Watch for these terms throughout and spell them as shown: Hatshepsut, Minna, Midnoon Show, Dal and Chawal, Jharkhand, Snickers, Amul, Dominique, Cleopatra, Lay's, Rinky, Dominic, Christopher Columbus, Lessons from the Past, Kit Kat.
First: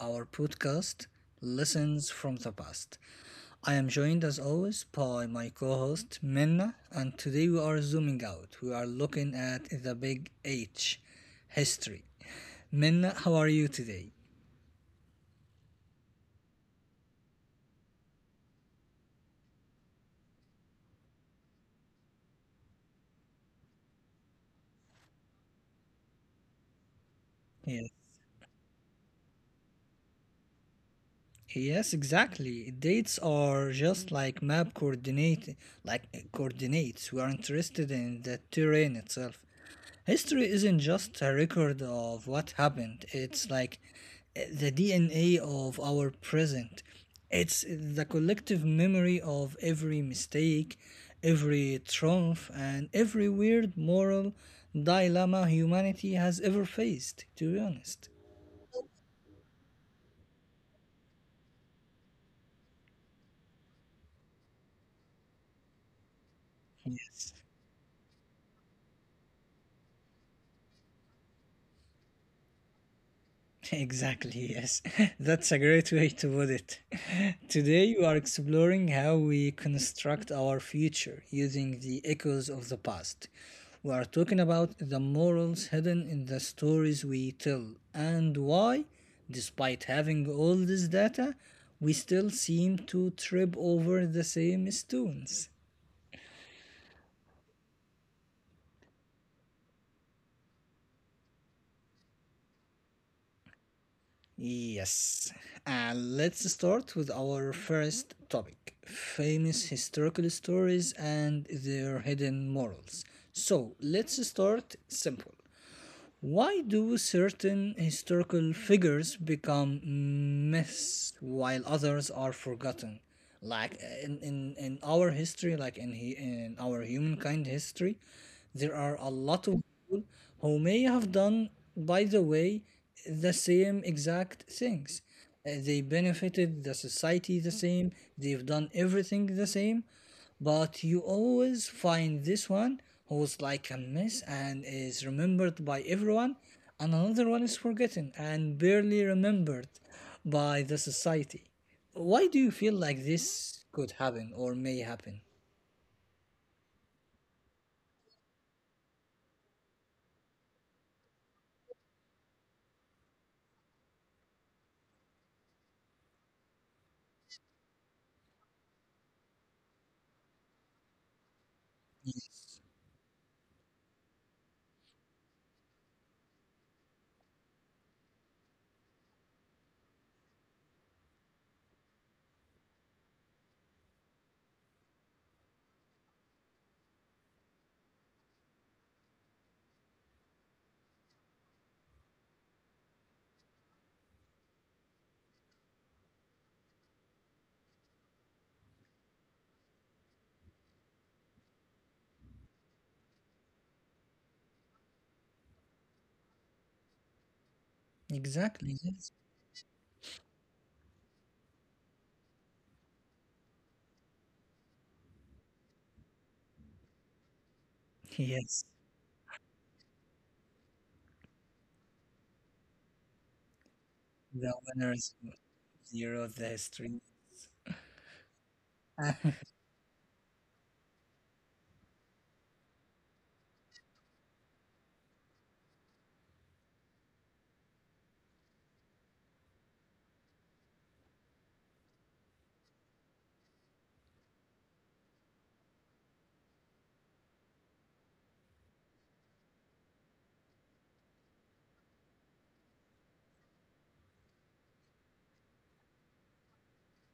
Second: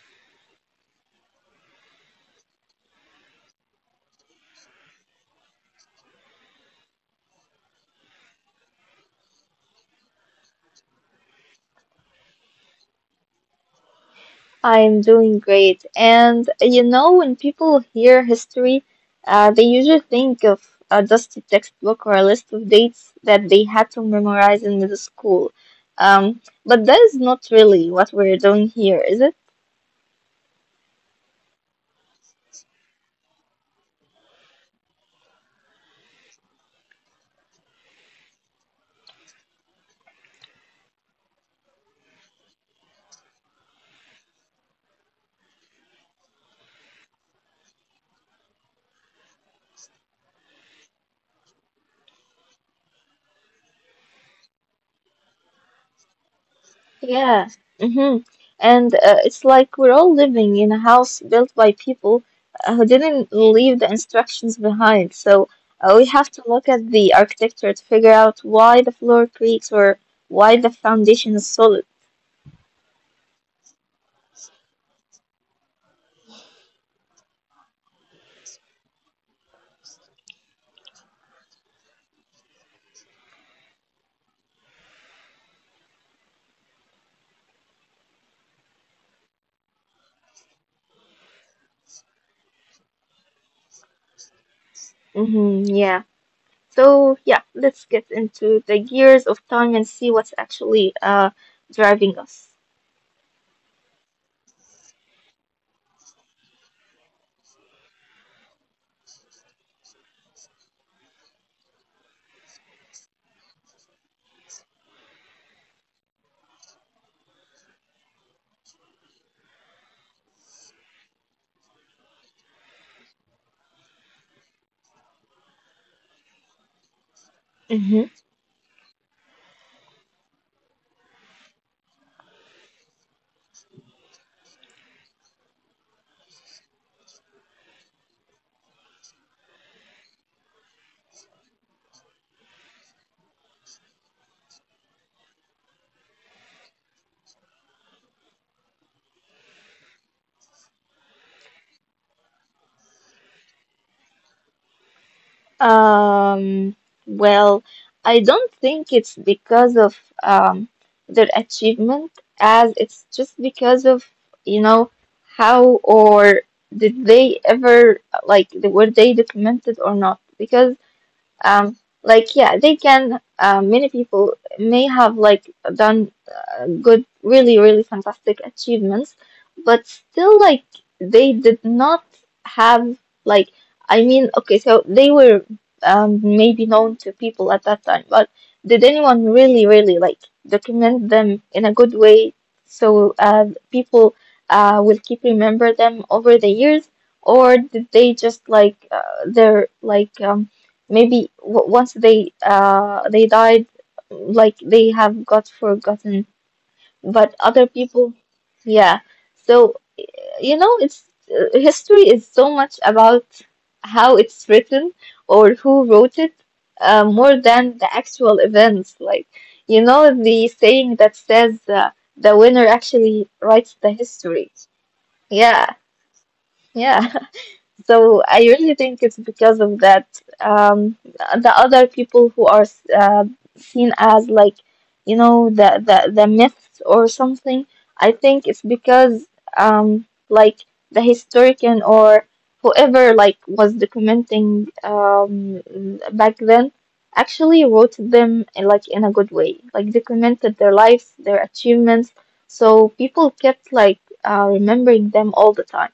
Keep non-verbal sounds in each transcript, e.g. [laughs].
our podcast, Lessons from the Past. I am joined, as always, by my co host, Minna, and today we are zooming out. We are looking at the big H, history. Minna, how are you today? I'm doing great. And when people hear history, they usually think of a dusty textbook or a list of dates that they had to memorize in middle school. But that is not really what we're doing here, is it? Yes, exactly. Dates are just like map coordinate, coordinates. We are interested in the terrain itself. History isn't just a record of what happened. It's like the DNA of our present. It's the collective memory of every mistake, every triumph, and every weird moral dilemma humanity has ever Yeah. faced, to Mm-hmm. be honest. And it's like we're all living in a house built by people who didn't leave the instructions behind. So we have to look at the Yes. architecture to figure out why the floor creaks or why the foundation is solid. Exactly, yes. [laughs] That's a great way to put it. [laughs] Today, we are exploring how we construct our future using the echoes of the past. We are talking about the morals hidden in the stories we tell and why, despite having all this data, we still seem to trip over the same stones. Mm-hmm, yeah. So yeah, let's get into the gears of time and see what's actually driving us. Yes, and let's start with our first topic famous historical stories and their hidden morals. So, let's start simple. Why do certain historical figures become myths while others are forgotten? Like in our history, in our humankind history, there are a Mm-hmm. lot of people who may have done, by the way, the same exact things. They benefited the society the same, they've done everything the same, but you always find this one who's like a mess and is remembered by everyone, and another one is forgotten and barely remembered by the society. Why do you feel like this could happen or may happen? Um, well, I don't think it's because of their achievement, as it's just because of you know how or did they ever like were they documented or not? Because Um, like yeah, they can. Many people may have like done good, really, really fantastic achievements, but still like they did not have like. I mean, okay, so they were maybe known to people at that time, but did anyone really, really like document them in a good way so people will keep remember them over the years, or did they just like they're like maybe w once they died, like they have got forgotten, but Exactly. other Yes. people, yeah. So you know, it's history is so much about how it's written or who wrote it, more Yes. than the actual events. Like you know, the saying that says the winner actually The writes the winners history. zero the Yeah, history. yeah. [laughs] So I really think it's because of that. Um, the other people who are uh, seen as like, you know, the myths or something. I think it's because like the historian or whoever like was documenting back then actually wrote them in, like in a good way, like documented their lives, their achievements. So people kept like remembering them all the time.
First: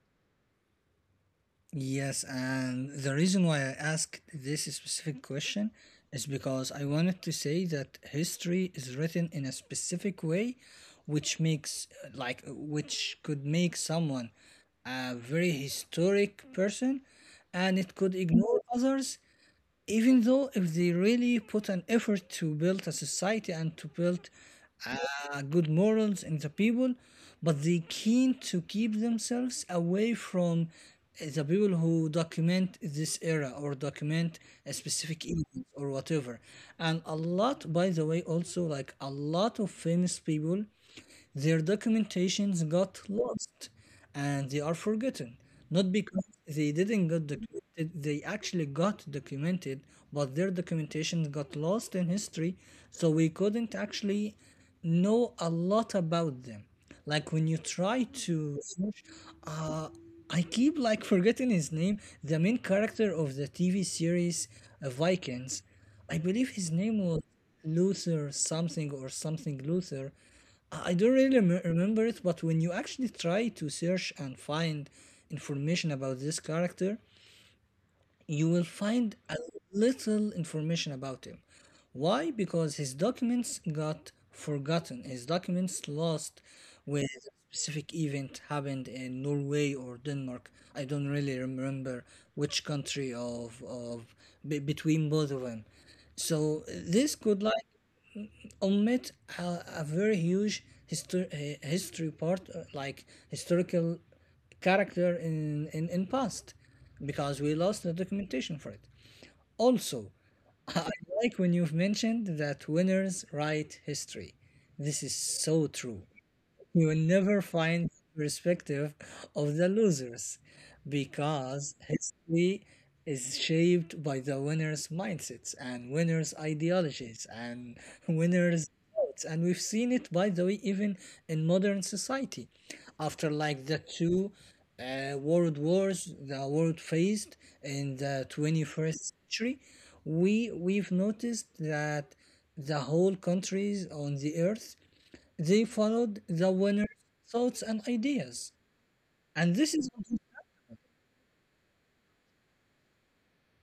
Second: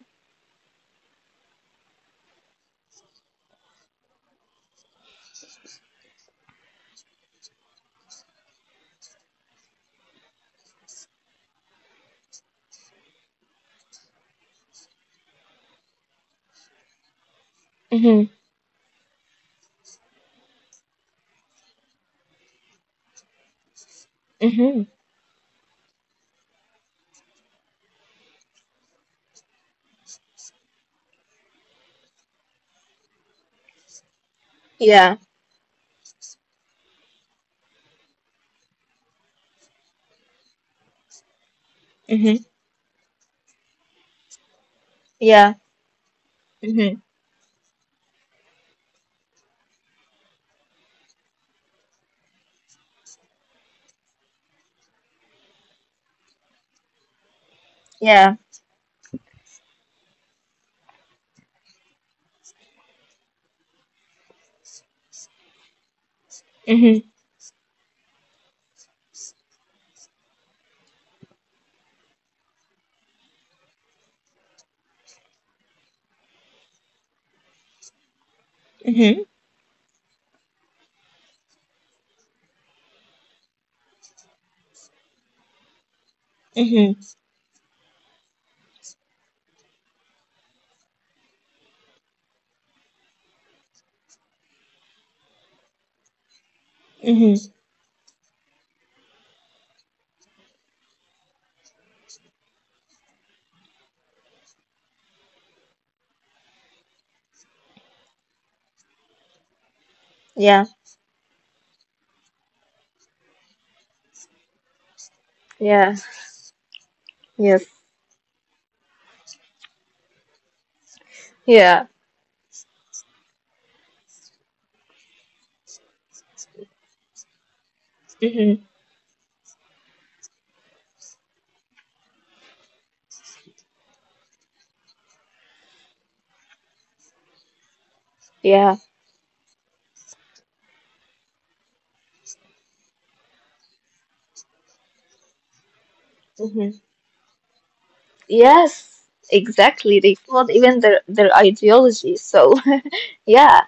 Yes, and the reason why I asked this specific question is because I wanted to say that history is written in a specific way, which makes which could make someone a very historic person, and it could ignore others even though if they really put an effort to build a society and to build Mm-hmm. Good morals in the people, but they keen to keep themselves away from the people who document this era or document a specific Yeah. event or whatever. And a lot, by the way, also like a lot of famous people their documentations Mhm. got lost and they are forgotten, Yeah. not because they didn't get Mhm. documented, they actually got documented, but their documentation got lost in history, so we couldn't actually know a lot about them. Like when you try Yeah. to search, uh, I keep like forgetting his name, the main character of the TV series Vikings. I believe his name Mhm. was Luther something or something Luther. I don't really remember it, but when you actually try to search and find information about this character, you will Mhm. find a little information about him. Why? Because his documents got forgotten. His documents lost Mhm. with a specific event happened in Norway or Denmark. I don't really remember which country of between both of them. So this Mhm. could like omit a, a very huge history part like historical character in past because we lost the documentation for it also. Yeah. [laughs] I like when you've mentioned that winners write history, this is so Yeah. true. You will never Yes. find perspective of the losers Yeah. because history is shaped by the winners' mindsets and winners' ideologies and Mhm. winners' votes. And we've seen it, by the way, even in modern society. After like the two world wars the world faced in the Yeah. 21st century, we've noticed that the whole countries on the earth they followed the Mhm. winner's thoughts and ideas. Yes. And this is Exactly. They followed even their ideology. So, [laughs] yeah.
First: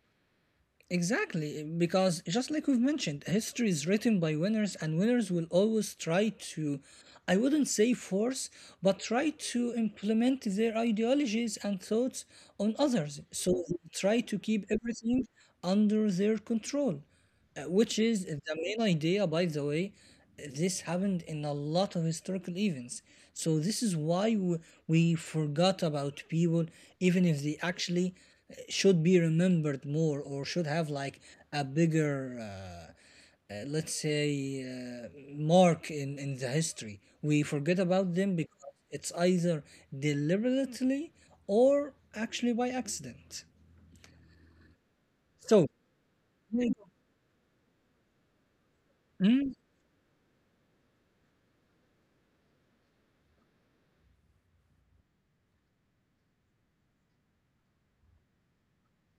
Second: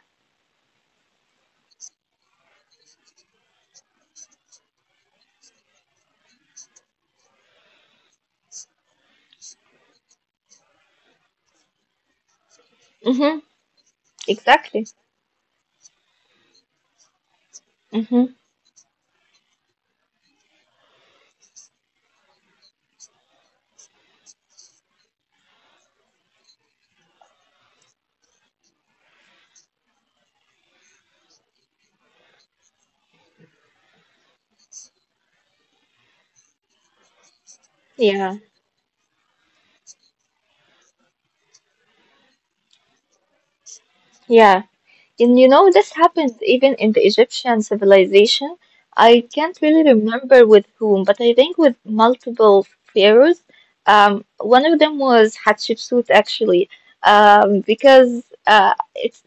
exactly because, just like we've mentioned, history is written by winners, and winners will always try to, I wouldn't say force, but try to implement their ideologies and thoughts on others. Mhm. So they try to keep Exactly. everything under their control. Which Mhm. is the main idea, by the way. This happened in a lot of historical events. So, this is why we forgot about people, even if they actually should be remembered more or should have like a bigger, uh, let's say, uh, mark in the history. We forget about them Yeah. because it's either deliberately or actually by accident. Yeah. And you So, know, this happened even there. in the Egyptian civilization. I can't Mm, really remember with whom, but I think with multiple pharaohs. One of them was Hatshepsut, actually, because it's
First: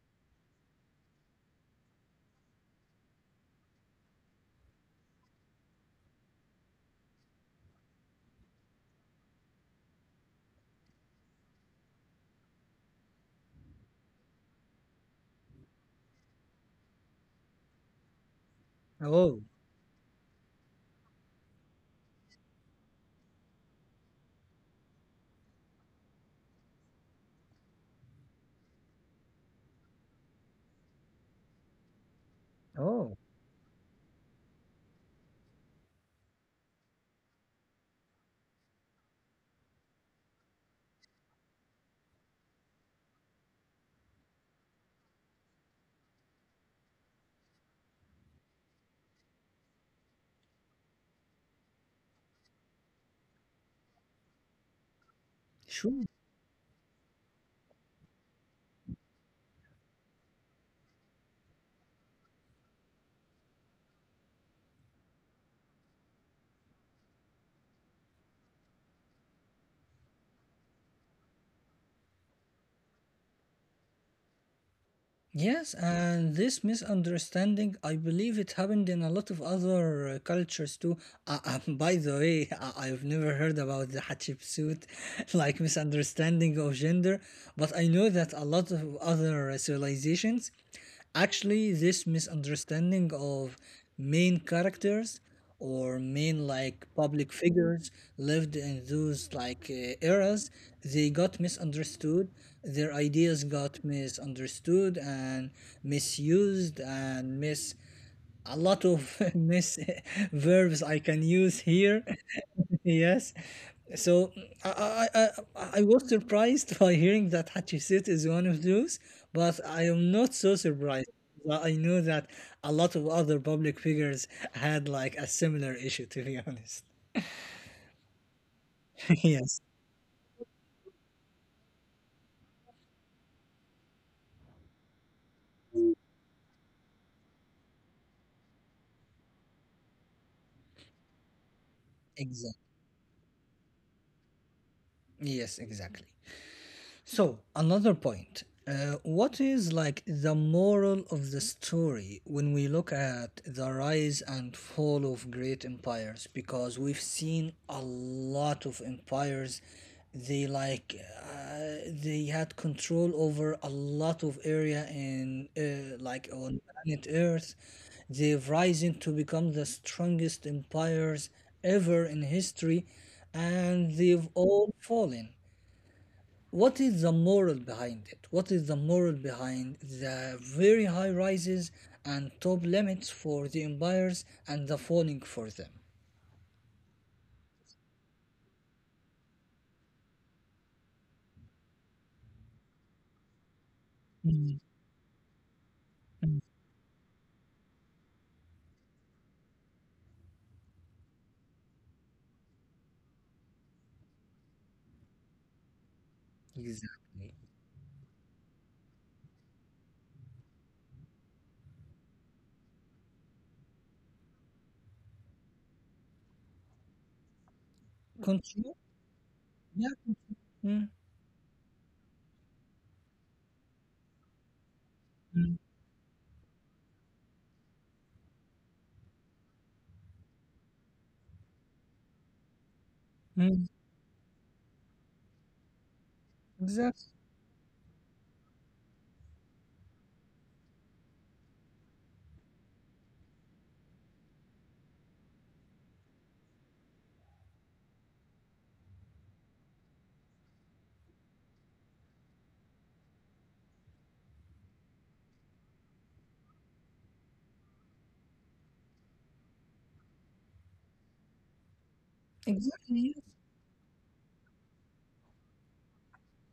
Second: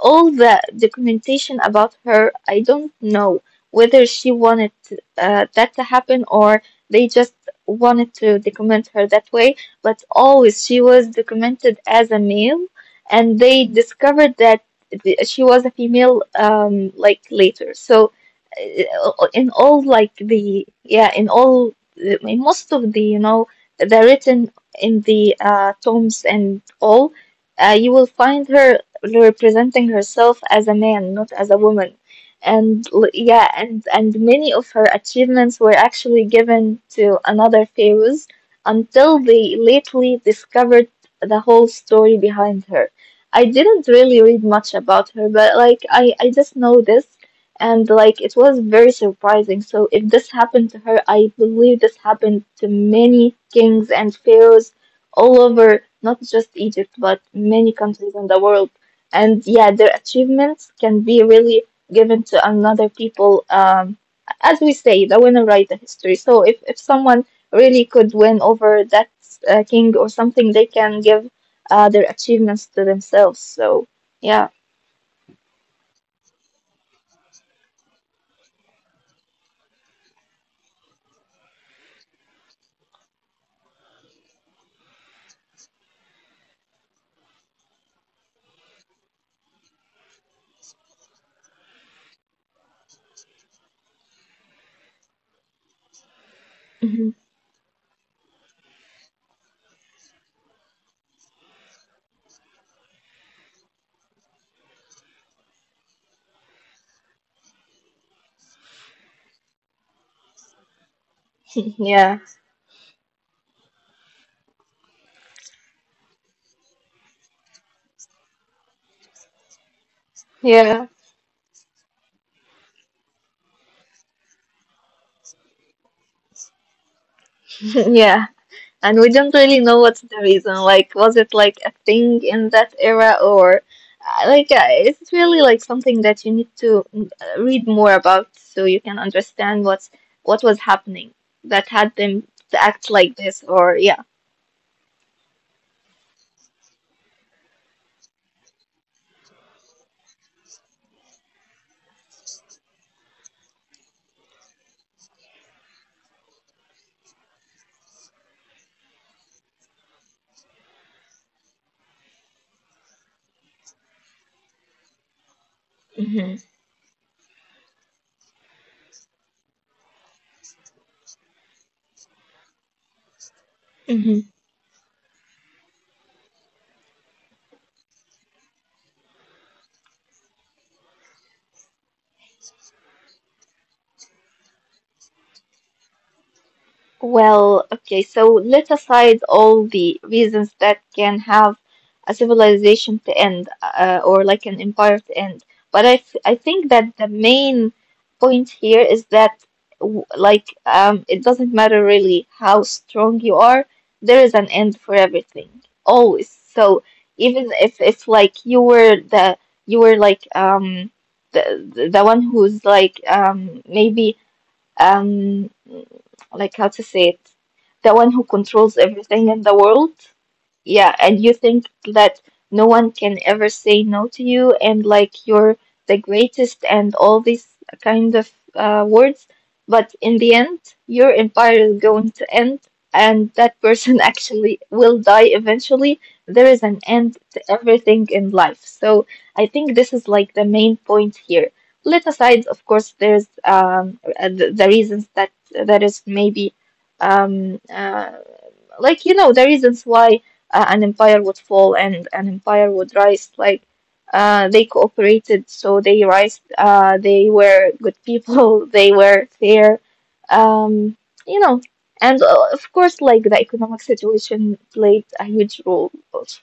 all the documentation about her. I don't know whether she wanted that to happen or they just wanted to document her that way. But always she was documented as a male and they discovered that she was a female like later so oh, in all like the yeah in all in most of the you know the written in the tombs and all you will find her representing herself as a man, not as a woman, oh. yeah, and many of her achievements were actually given to another pharaohs until they lately discovered the whole story behind her. I didn't really read much about her, but like I just know this, and like it was very surprising. So if this happened to her, I believe this happened to many kings and pharaohs all over, not just Sure. Egypt, but many countries in the world. And yeah, their achievements can be really given to another people. As we say, the winner write the history. So if someone really could win over that king or something, they can give their achievements to themselves. So yeah. Yes, and this misunderstanding, I believe it happened in a lot of other cultures too. [laughs] By the way, I've never heard about the Hatshepsut, [laughs] like misunderstanding of gender, but I know that a lot of other civilizations, actually, this misunderstanding of main characters or Mhm. main like public figures lived in those like eras they got misunderstood, their ideas got misunderstood and misused and mis a lot of [laughs] mis [laughs] verbs I [laughs] can Yeah, use here. [laughs] Yes. So I, I, I was surprised [laughs] by hearing that Hatshepsut is one of those, but I am yeah, not so surprised. Well, I know that a lot of other public figures had like a similar issue, to be honest. [laughs] yeah. And we don't really [laughs] know what's the Yes, reason. Like, was it like a thing in that era, or like it's really like something that you need to read more about so you can understand what was happening that had them to act exactly. like this, or yeah. Yes, exactly. So, another point. What is like the moral of the story when we look at the rise and fall of great empires? Because we've seen a lot of empires. They like they had control over a lot of area in Hmm. like on planet Earth. They've risen to become the strongest empires ever in history, and they've all fallen. What is the moral behind it? What is the moral behind the very high rises and top limits for the empires and the falling for them? Well, okay, so let aside all the reasons that can have a civilization to end, or like Mm. an empire to end. But I think that the main point here is that, like, it doesn't matter really how strong you are, there is an end for everything, always. So Exactly. even if like you were the you were like the the one who's like maybe um like how to say it, the one who Control. controls everything in the Yeah. world. Continue. Mm, Yeah, and you think that no one can ever say no to you, and like mm, you're the greatest, and all these kind of words. But in the end, your empire is going to end, and mm. that person [laughs] actually will die eventually. There is an Exactly. end to everything in life. So I think this is like the main point here. Let aside, of course, there's the reasons that that is maybe um, uh, like you know the reasons why an empire would fall and an empire would rise like they cooperated so they rise they were good people [laughs] they were fair um, you know, and of course Exactly, yes. like the economic situation played a huge role also.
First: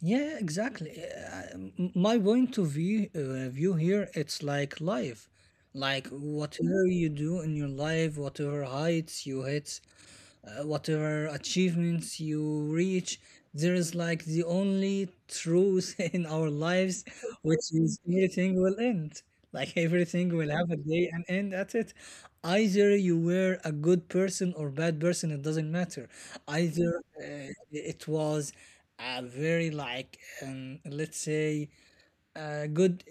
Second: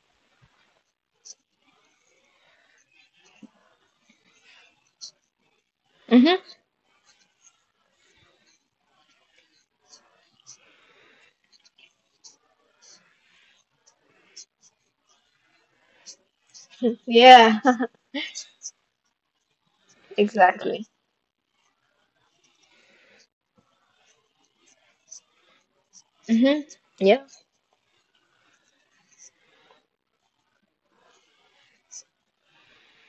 Yeah. Exactly. My point of view here, it's like life. Like Hmm. whatever you do in your life, whatever heights you hit, whatever achievements you reach, there is like the only truth [laughs] in our lives, Yeah, which [laughs] is everything will end. Like everything will have a exactly. day and end at it. Either you were a good person or bad person, it doesn't matter. Hmm. Either Yeah. It was a very like let's say a good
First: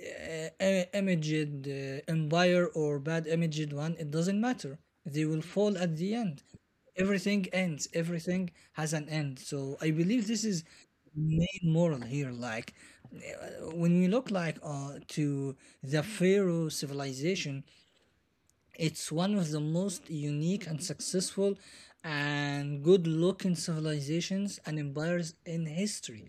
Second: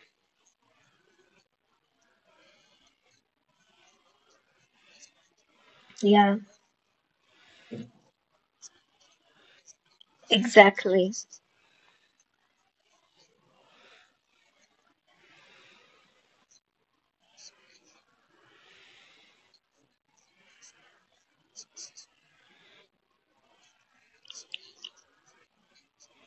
imaged empire or bad imaged one, it doesn't matter, they will fall at the Yeah, end. Everything ends, everything has an end, so I believe this is exactly. main moral here. Like when we look like to the pharaoh civilization, it's one of the most unique and successful and good looking civilizations and empires in history.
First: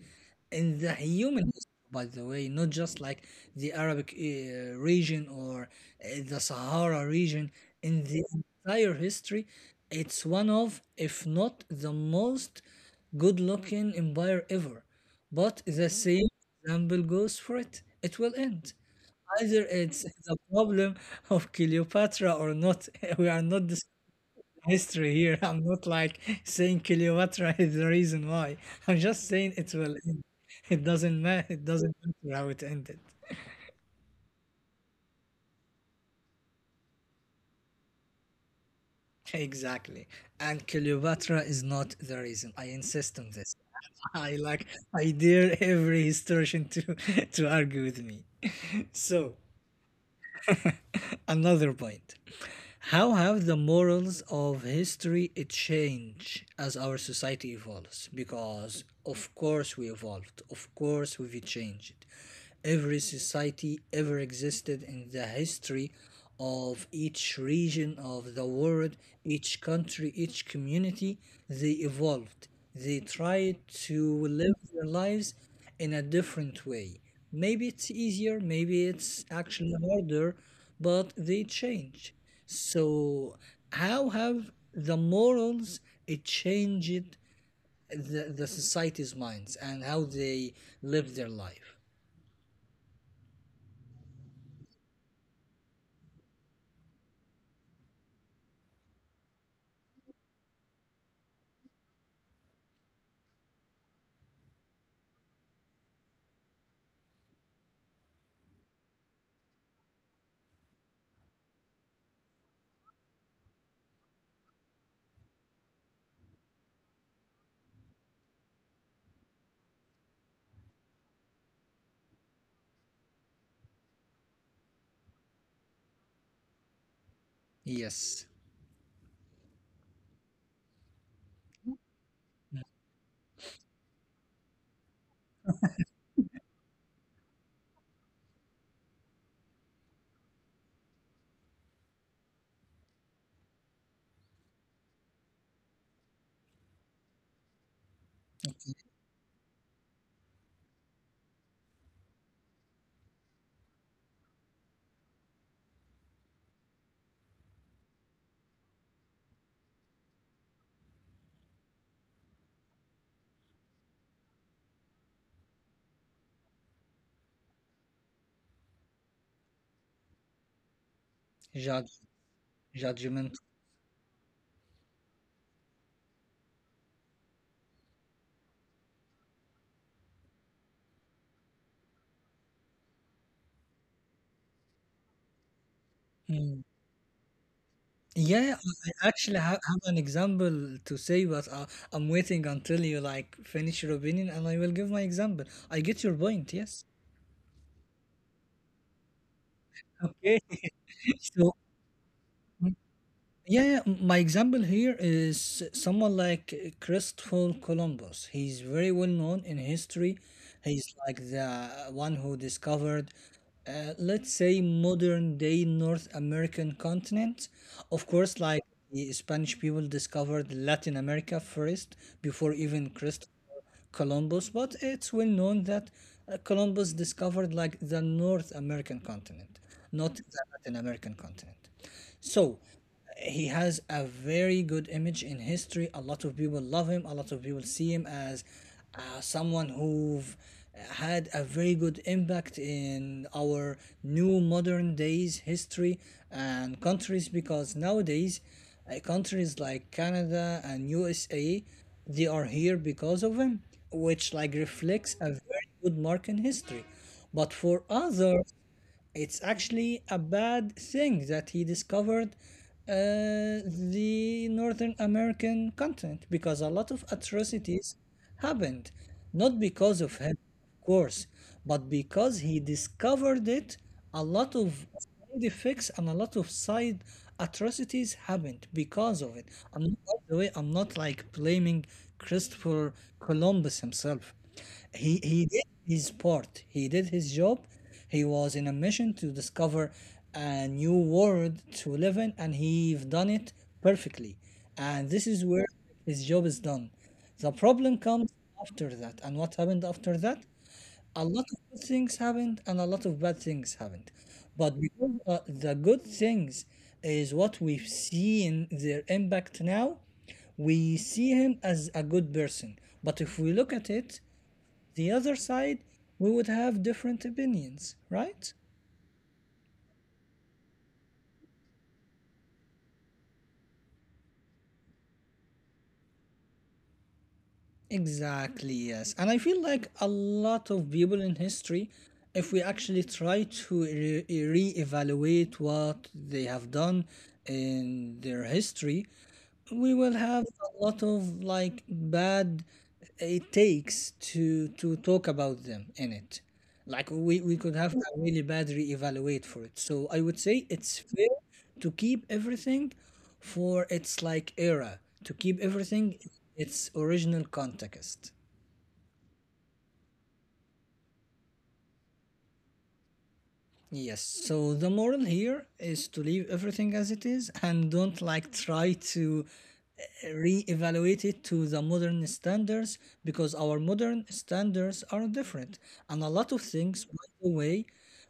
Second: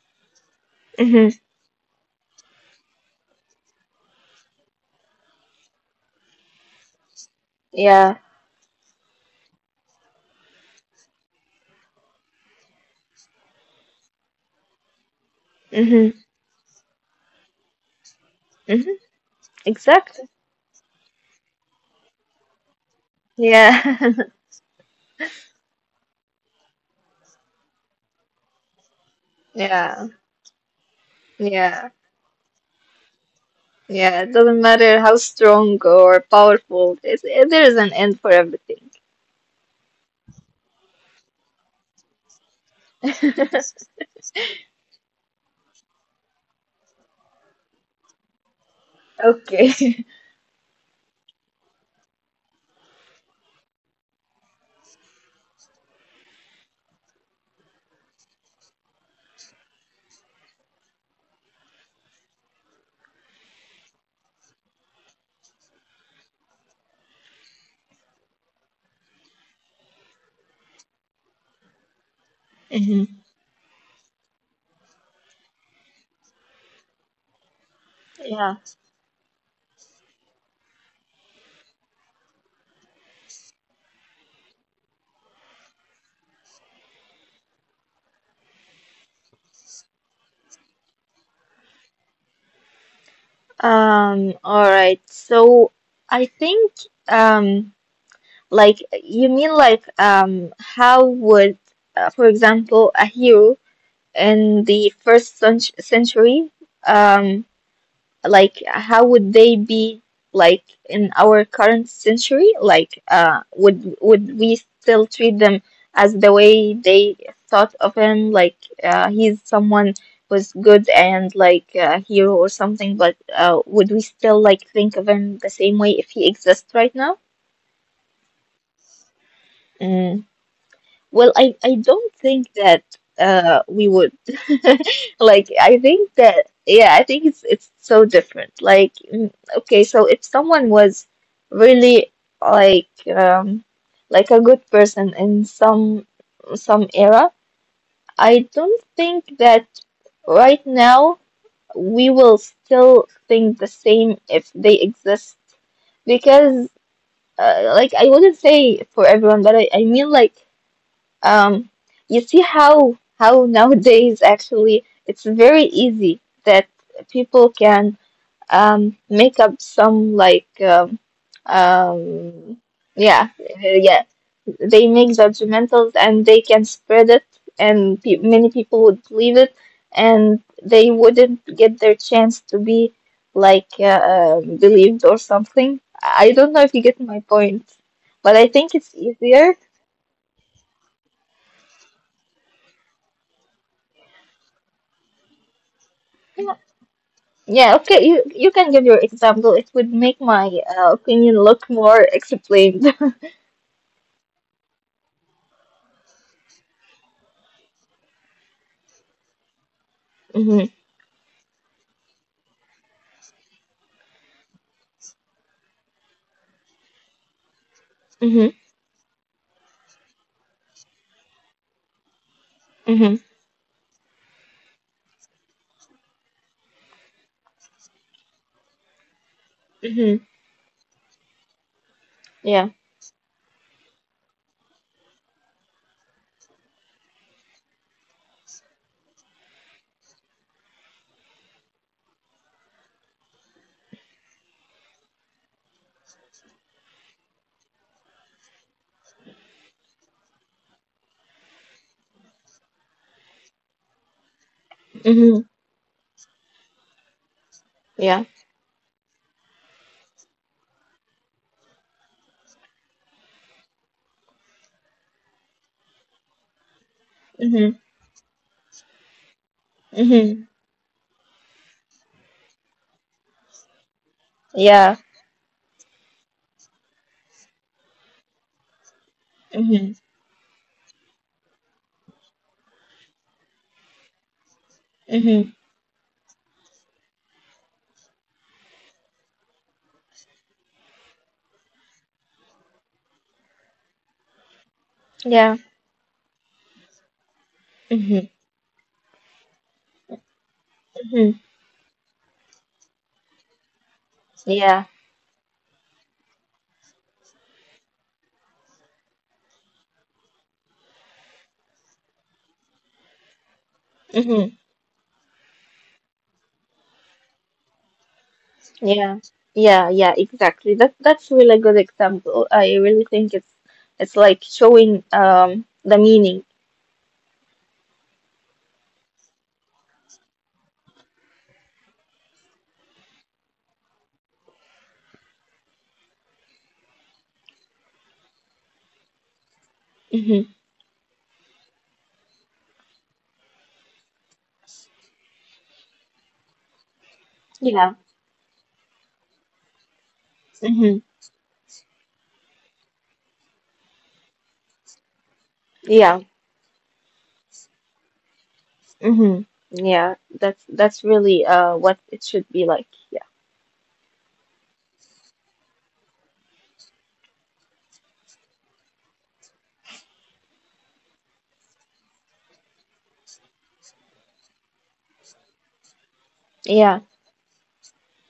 In the Hmm. human history, by the way, not just like the Arabic region or the Sahara region. In Yeah, the entire history, it's one of, if not the most good looking empire ever. But yeah. the Hmm. same example goes for it. It will end. Hmm. Either it's Exactly. the problem [laughs] of Cleopatra or not. [laughs] We are not discussing Yeah. history here. [laughs] I'm not like saying Cleopatra is the reason why. I'm just saying [laughs] it will Yeah. end. It doesn't matter. It Yeah. doesn't matter how it ended. Yeah, it doesn't matter how strong or powerful. There is an end for everything. Exactly. And Cleopatra is not the reason. I insist on this. [laughs] [laughs] I like I dare every historian to [laughs] to argue with me. [laughs] So Okay. [laughs] [laughs] another point. How have the morals of history changed as our society evolves? Because of course we evolved, of course we've changed. Every society ever existed in the history of each region of the world, each country, each community, they evolved. They Mhm. tried to live their lives in a different way. Maybe it's easier, Yeah. maybe it's actually harder, but they change. So, how have the morals it changed the society's minds and how they live their life? All right. So I think um like you mean like how would for example a hero in the century um like how would they be like in our current century? Like, would we still treat them as the way they thought of him? Like, he's someone who's good and like a hero or something, but would we still like think of him the same way if he exists right now? Yes, Well, I don't think that we would [laughs] like I think that yeah, I think it's so different. Like okay, so if someone was really like um like a good person in some era, I don't think that right now we will still think the same if they exist because like I wouldn't say for everyone, but I mean like um, you see how nowadays actually it's very easy that people can make up some like judge, um, judgment. yeah yeah they make judgmentals and they can spread it and pe many people would believe it and they wouldn't get their chance to be like believed or something. I don't Mm. know if you get my point, but I Yeah, I think it's I actually easier. have an example to say, but I'm waiting until you like finish your opinion, and I will give my example. I get your point. Yes. Yeah, okay, you can give your example. It would make Okay. my [laughs] opinion So look more explained. [laughs] yeah, yeah, my example here is someone like Christopher Columbus. He's very well known in history. Mm-hmm. He's like the one who discovered, let's say, modern day North American continent. Of course, Mm-hmm. like the Spanish people discovered Latin America first before even Mm-hmm. Christopher Columbus. But it's well known that Columbus discovered like the North American continent, not Mm-hmm. the Latin American continent. So Yeah. he has a very good image in history. A lot of people love him. A lot of people see him as someone who had a very good impact in our new modern days history and countries because nowadays countries like Canada and USA they are here because of him, which like reflects a Mm-hmm. very good mark in history. But for Yeah. others it's actually a bad thing that he discovered the Northern American continent because a lot of Mm-hmm. atrocities happened. Not because of Mm-hmm. him, of course, but because he discovered it, a lot of Yeah. side effects and a lot of side atrocities happened because of it. I'm Mm-hmm. not, by the way, I'm not like blaming Christopher Columbus himself. He Mm-hmm. did his part. He did his job, he was in a mission to discover a new world to live in, and he've done it perfectly. And this is Yeah. where his job is done. The problem Mm-hmm. comes after that. And what happened after that? A Mm-hmm. lot of good things happened, and a lot of bad things happened. But Yeah. because the good things is what we've seen their impact now, we see him as a good person. But if we look at it, Mm-hmm. the other side, we would have different opinions, right? Yeah. Yeah, yeah, exactly. That's really good example. I really think it's like showing the meaning. Exactly, yes. And I feel like a lot of people in history, if we actually try to reevaluate what they have done in their history, we will Mm-hmm. have a lot of like bad it takes to talk about them in it. Like we could Yeah. have a really bad reevaluate for it, so I would say Mm-hmm. it's fair to keep everything for its like era, to keep Yeah. everything its original context. Hmm. Yeah, that's really what it should be like. Yeah. Yes, so the moral here is to leave everything as it is and don't like try to re-evaluate it to the modern standards because our modern standards are different, and a lot of Yeah. things, by the way,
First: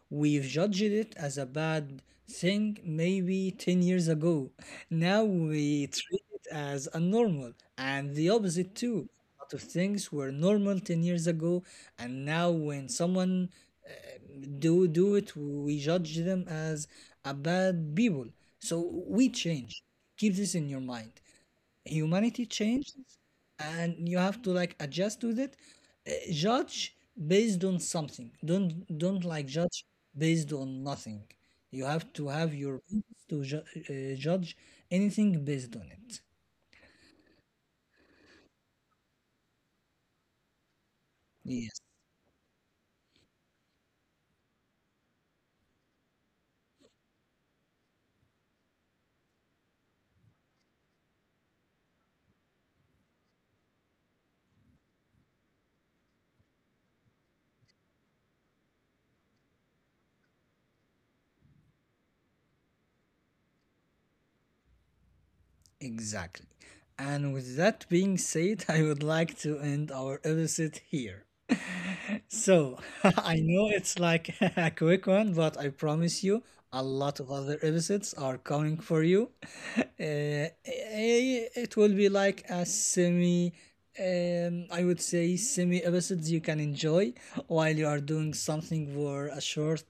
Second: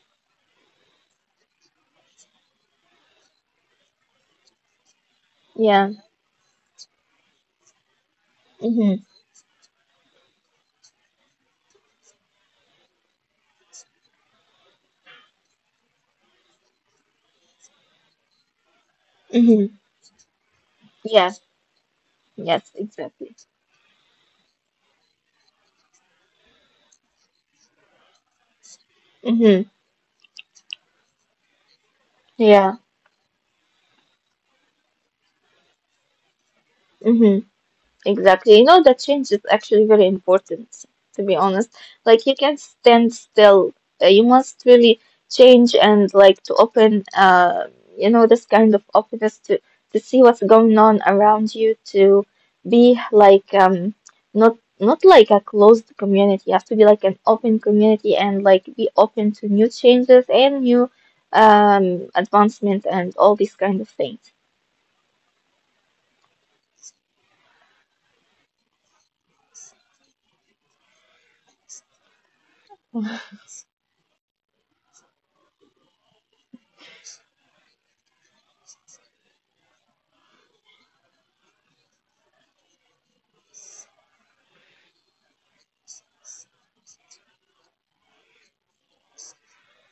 we've judged it as a bad thing maybe 10 years ago, now we Yeah. treat it as a normal, and the opposite Mm-hmm. too. A lot of things were normal 10 years ago, and now when someone uh, do it we judge them as a bad people. So we Mm-hmm. change, keep this in your mind, Yes. humanity Yes, changes exactly. and you have to like adjust with it. Uh, Judge based on something, don't like Mm-hmm. judge based on nothing. You have to have Yeah. your basis to judge anything based on it. Mm-hmm. Exactly. You know, that change is actually very important, to be honest. Yes, Like, you can't stand still. You must really change and, like, to open, you know, this kind of openness to see what's going on around you, to be like, not, not like a closed community. You have to be like an open community and, like, be open to new changes and new, advancement and all these kind of things. exactly. And with that being said, [laughs] I would like to end our episode here. So [laughs] I know it's like [laughs] a quick one, but I promise you a lot of other episodes are coming for you. [laughs] Uh, it will be like a semi, I would say, semi episodes you can enjoy while you are doing something for a short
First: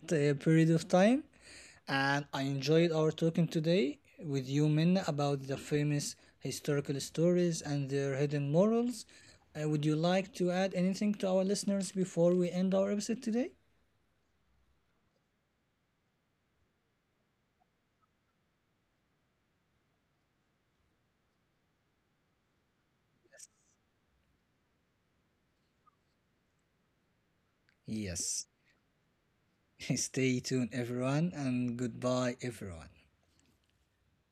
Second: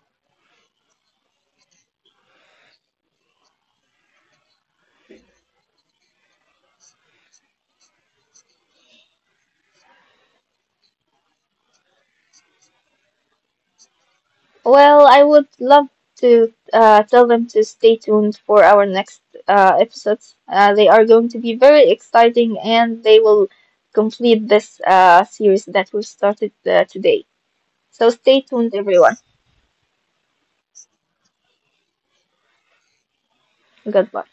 [laughs] period of time, and I enjoyed our talking today with you, Minna, about the famous historical stories and their hidden morals. Would you like to add anything to our listeners before we end our episode today? Well, I would love to tell them to stay tuned for our next episodes. They are going to be very exciting and they will complete this series that we started today. So stay Yes. tuned, everyone. [laughs] Stay tuned, everyone, and goodbye, everyone. Goodbye.